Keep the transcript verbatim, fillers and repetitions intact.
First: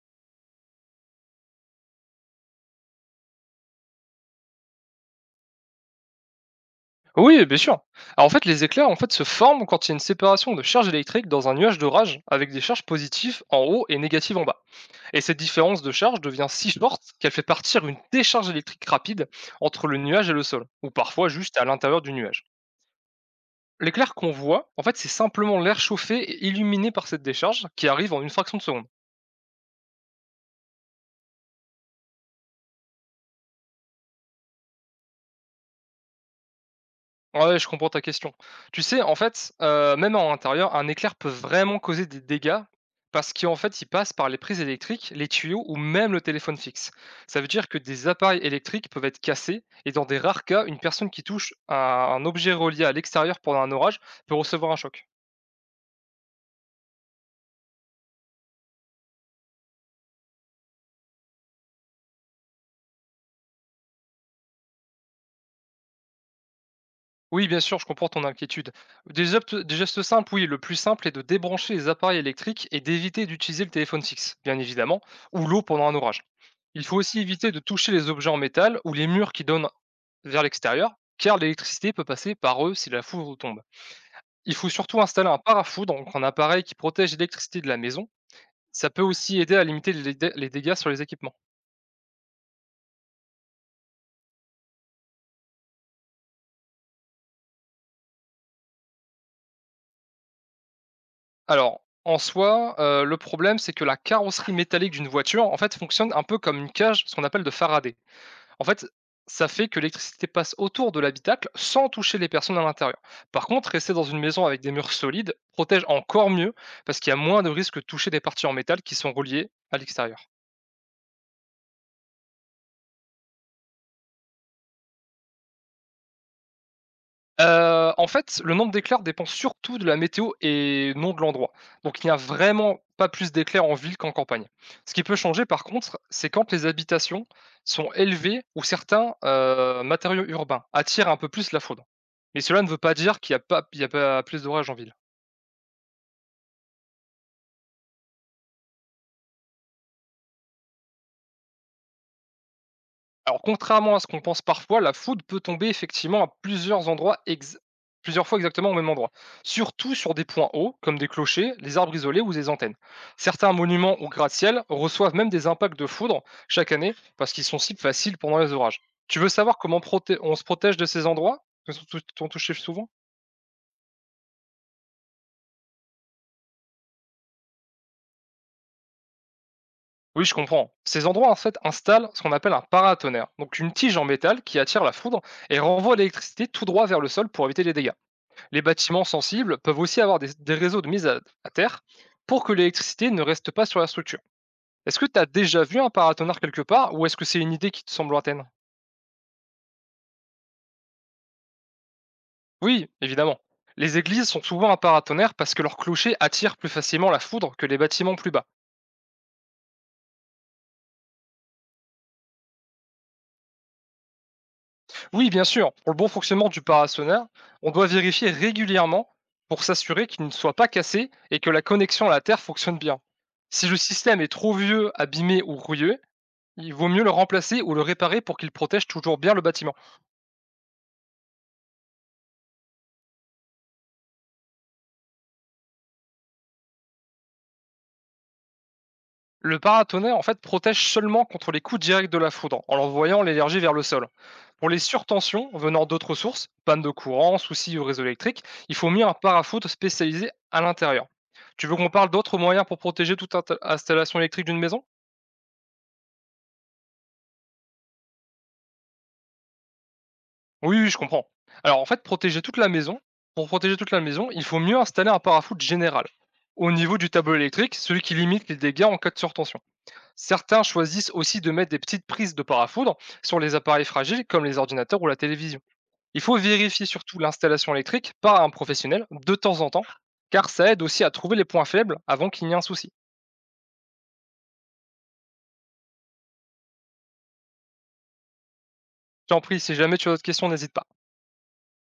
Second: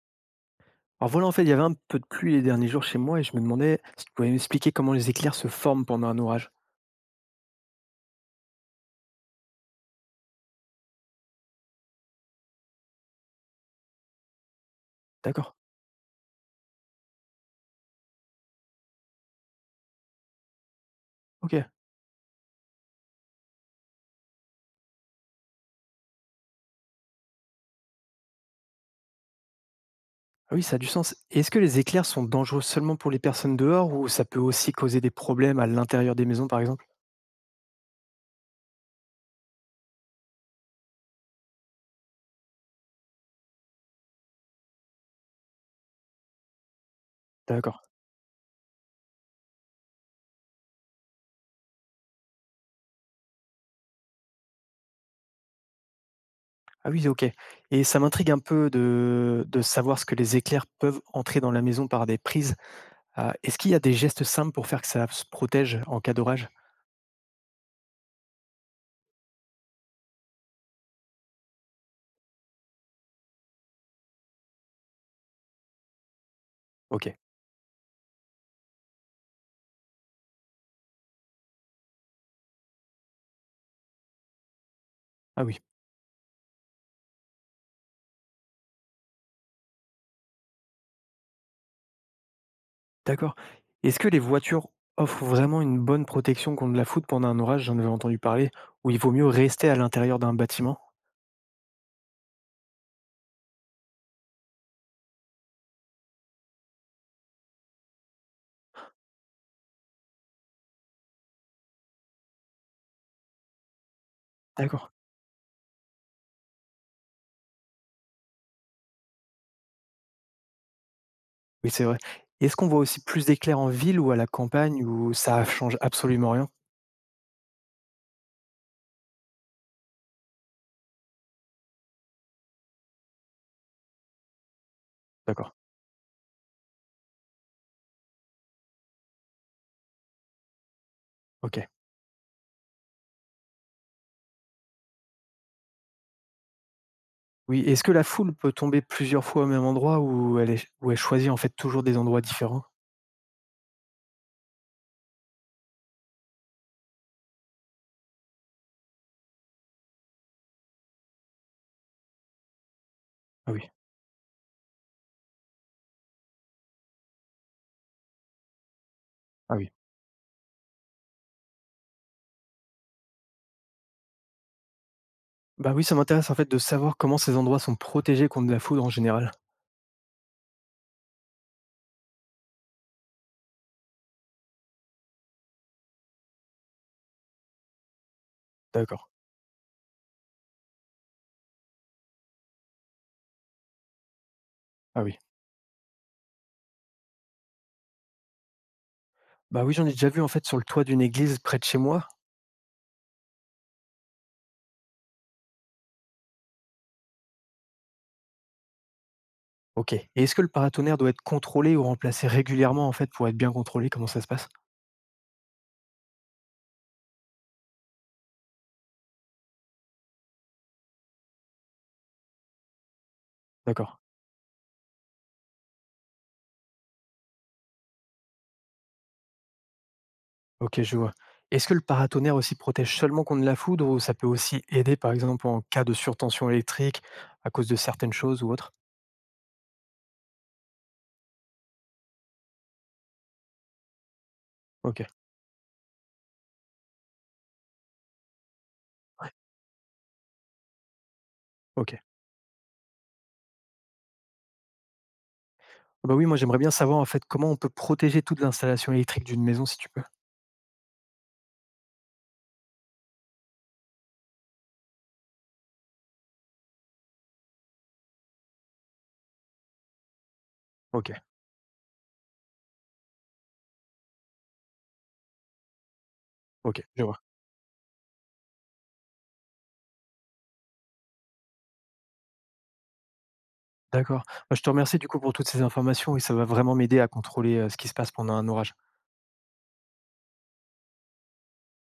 Alors voilà, en fait, il y avait un peu de pluie les derniers jours chez moi et je me demandais si tu pouvais m'expliquer comment les éclairs se forment pendant un orage. Oui, bien sûr. Alors en fait, les éclairs, en fait, se forment quand il y a une séparation de charges électriques dans un nuage d'orage, avec des charges positives en haut et négatives en bas. Et cette D'accord. différence de charge devient si forte qu'elle fait partir une décharge électrique rapide entre le nuage et le sol, ou parfois Ok. juste à Ah l'intérieur du nuage. L'éclair qu'on voit, en fait, c'est simplement l'air chauffé et illuminé par cette décharge qui arrive en une fraction de seconde. oui, ça a du sens. Et est-ce que les éclairs sont dangereux seulement pour les personnes dehors ou ça peut aussi causer des problèmes à l'intérieur des maisons, par exemple? Ah ouais, je comprends ta question. Tu sais, en fait, heu, même en intérieur, un éclair peut vraiment causer des dégâts, parce qu'en fait, il passe par les prises électriques, les tuyaux ou même le téléphone fixe. Ça veut dire que D'accord. des appareils électriques peuvent être cassés, et dans des rares cas, une personne qui touche à un objet relié à l'extérieur pendant un orage peut recevoir un choc. Ah oui, ok. Et ça m'intrigue un peu de, de savoir ce que les éclairs peuvent entrer dans la maison par des prises. Ah, est-ce qu'il y a des gestes simples pour faire que ça se protège en cas d'orage? Oui, bien sûr, je comprends ton inquiétude. Des, opt- des gestes simples, oui, le plus simple est de débrancher les appareils électriques et d'éviter d'utiliser le téléphone fixe, bien évidemment, ou l'eau pendant un orage. Il faut Ok. aussi éviter de toucher les objets en métal ou les murs qui donnent vers l'extérieur, car l'électricité peut passer par eux si la foudre tombe. Il faut surtout installer un Ah oui. parafoudre, donc un appareil qui protège l'électricité de la maison. Ça peut aussi aider à limiter les, dé- les dégâts sur les équipements. D'accord. Est-ce que les voitures offrent vraiment une bonne protection contre la foudre pendant un orage? J'en avais entendu parler, où il vaut mieux rester à l'intérieur d'un bâtiment. Alors, en soi, euh, le problème, c'est que la carrosserie métallique d'une voiture, en fait, fonctionne un peu comme une cage, ce qu'on appelle de Faraday. En fait, ça fait que l'électricité passe autour de l'habitacle sans toucher les personnes à l'intérieur. Par contre, rester dans une maison avec des D'accord, murs solides protège encore mieux, parce qu'il y a moins de risques de toucher des parties en métal qui sont reliées à l'extérieur. oui, c'est vrai. Est-ce qu'on voit aussi plus d'éclairs en ville ou à la campagne où ça change absolument rien? Euh, en fait, le nombre d'éclairs dépend surtout de la météo et non de l'endroit. Donc il n'y a vraiment pas plus d'éclairs en ville qu'en campagne. Ce qui peut changer D'accord, par contre, c'est quand les habitations sont élevées ou certains euh, matériaux urbains attirent un peu plus la ok. foudre. Mais cela ne veut pas dire qu'il n'y a, pas- il y a pas plus d'orage en ville. Oui, est-ce que la foule peut tomber plusieurs fois au même endroit ou elle est, ou elle choisit en fait toujours des endroits différents? Alors, contrairement à ce qu'on pense parfois, la foudre peut tomber effectivement à plusieurs endroits, ex- plusieurs fois exactement au même endroit. Surtout sur des points hauts, comme des clochers, les arbres isolés ou des antennes. Ah Certains oui, monuments ou gratte-ciel reçoivent même des impacts de foudre chaque année, parce qu'ils sont si faciles pendant les orages. Tu veux ah savoir oui. comment proté- on se protège de ces endroits qui sont tou- sont touchés souvent? Bah oui, ça m'intéresse en fait de savoir comment ces endroits sont protégés contre la foudre en général. Oui, je comprends. Ces endroits, en fait, installent ce qu'on appelle un paratonnerre, donc une tige en métal qui attire la foudre et renvoie l'électricité tout droit vers le sol pour éviter les dégâts. Les D'accord, bâtiments sensibles peuvent aussi avoir des, des réseaux de mise à, à terre pour que l'électricité ne reste pas sur la structure. Est-ce ah que oui. tu as déjà vu un paratonnerre quelque part, ou est-ce que c'est une idée qui te semble lointaine? Bah oui, j'en ai déjà vu en fait sur le toit d'une église près de chez moi. Oui, évidemment. Les églises sont souvent un paratonnerre parce que leur clocher attire plus facilement la foudre que les bâtiments plus bas. OK. Et est-ce que le paratonnerre doit être contrôlé ou remplacé régulièrement en fait pour être bien contrôlé? Comment ça se passe? Oui, bien sûr, pour le bon fonctionnement du paratonnerre, on doit vérifier régulièrement pour s'assurer qu'il ne soit pas cassé et que la connexion à la Terre fonctionne bien. Si le D'accord. système est trop vieux, abîmé ou rouilleux, il vaut mieux le remplacer ou le réparer pour qu'il protège toujours bien le bâtiment. OK, je vois. Est-ce que le paratonnerre aussi protège seulement contre la foudre ou ça peut aussi aider par exemple en cas de surtension électrique à cause de certaines choses ou autre? Le paratonnerre en fait protège seulement contre les coups directs de la foudre en envoyant l'énergie vers le sol. Pour les OK, surtensions venant d'autres sources, panne de courant, soucis au réseau électrique, il faut mieux un parafoudre spécialisé à l'intérieur. Tu veux qu'on OK. parle d'autres moyens pour protéger toute int- installation électrique d'une maison? Ah bah oui, moi j'aimerais bien savoir en fait comment on peut protéger toute l'installation électrique d'une maison si tu peux. Oui, oui, je comprends. Alors en fait, protéger toute la maison, pour protéger toute la maison, il faut mieux installer un parafoudre général au niveau du tableau électrique, celui qui limite les dégâts en cas de surtension. Certains choisissent OK, aussi de mettre des petites prises de parafoudre sur les appareils fragiles comme les ordinateurs ou la télévision. Il faut OK, vérifier je surtout vois. l'installation électrique par un professionnel de temps en temps, car ça aide aussi à trouver les points faibles avant qu'il n'y ait un souci. D'accord. Bah, je te remercie du coup pour toutes ces informations et ça va vraiment m'aider à contrôler euh, ce qui se passe pendant un orage. Je t'en prie, si jamais tu as d'autres questions, n'hésite pas.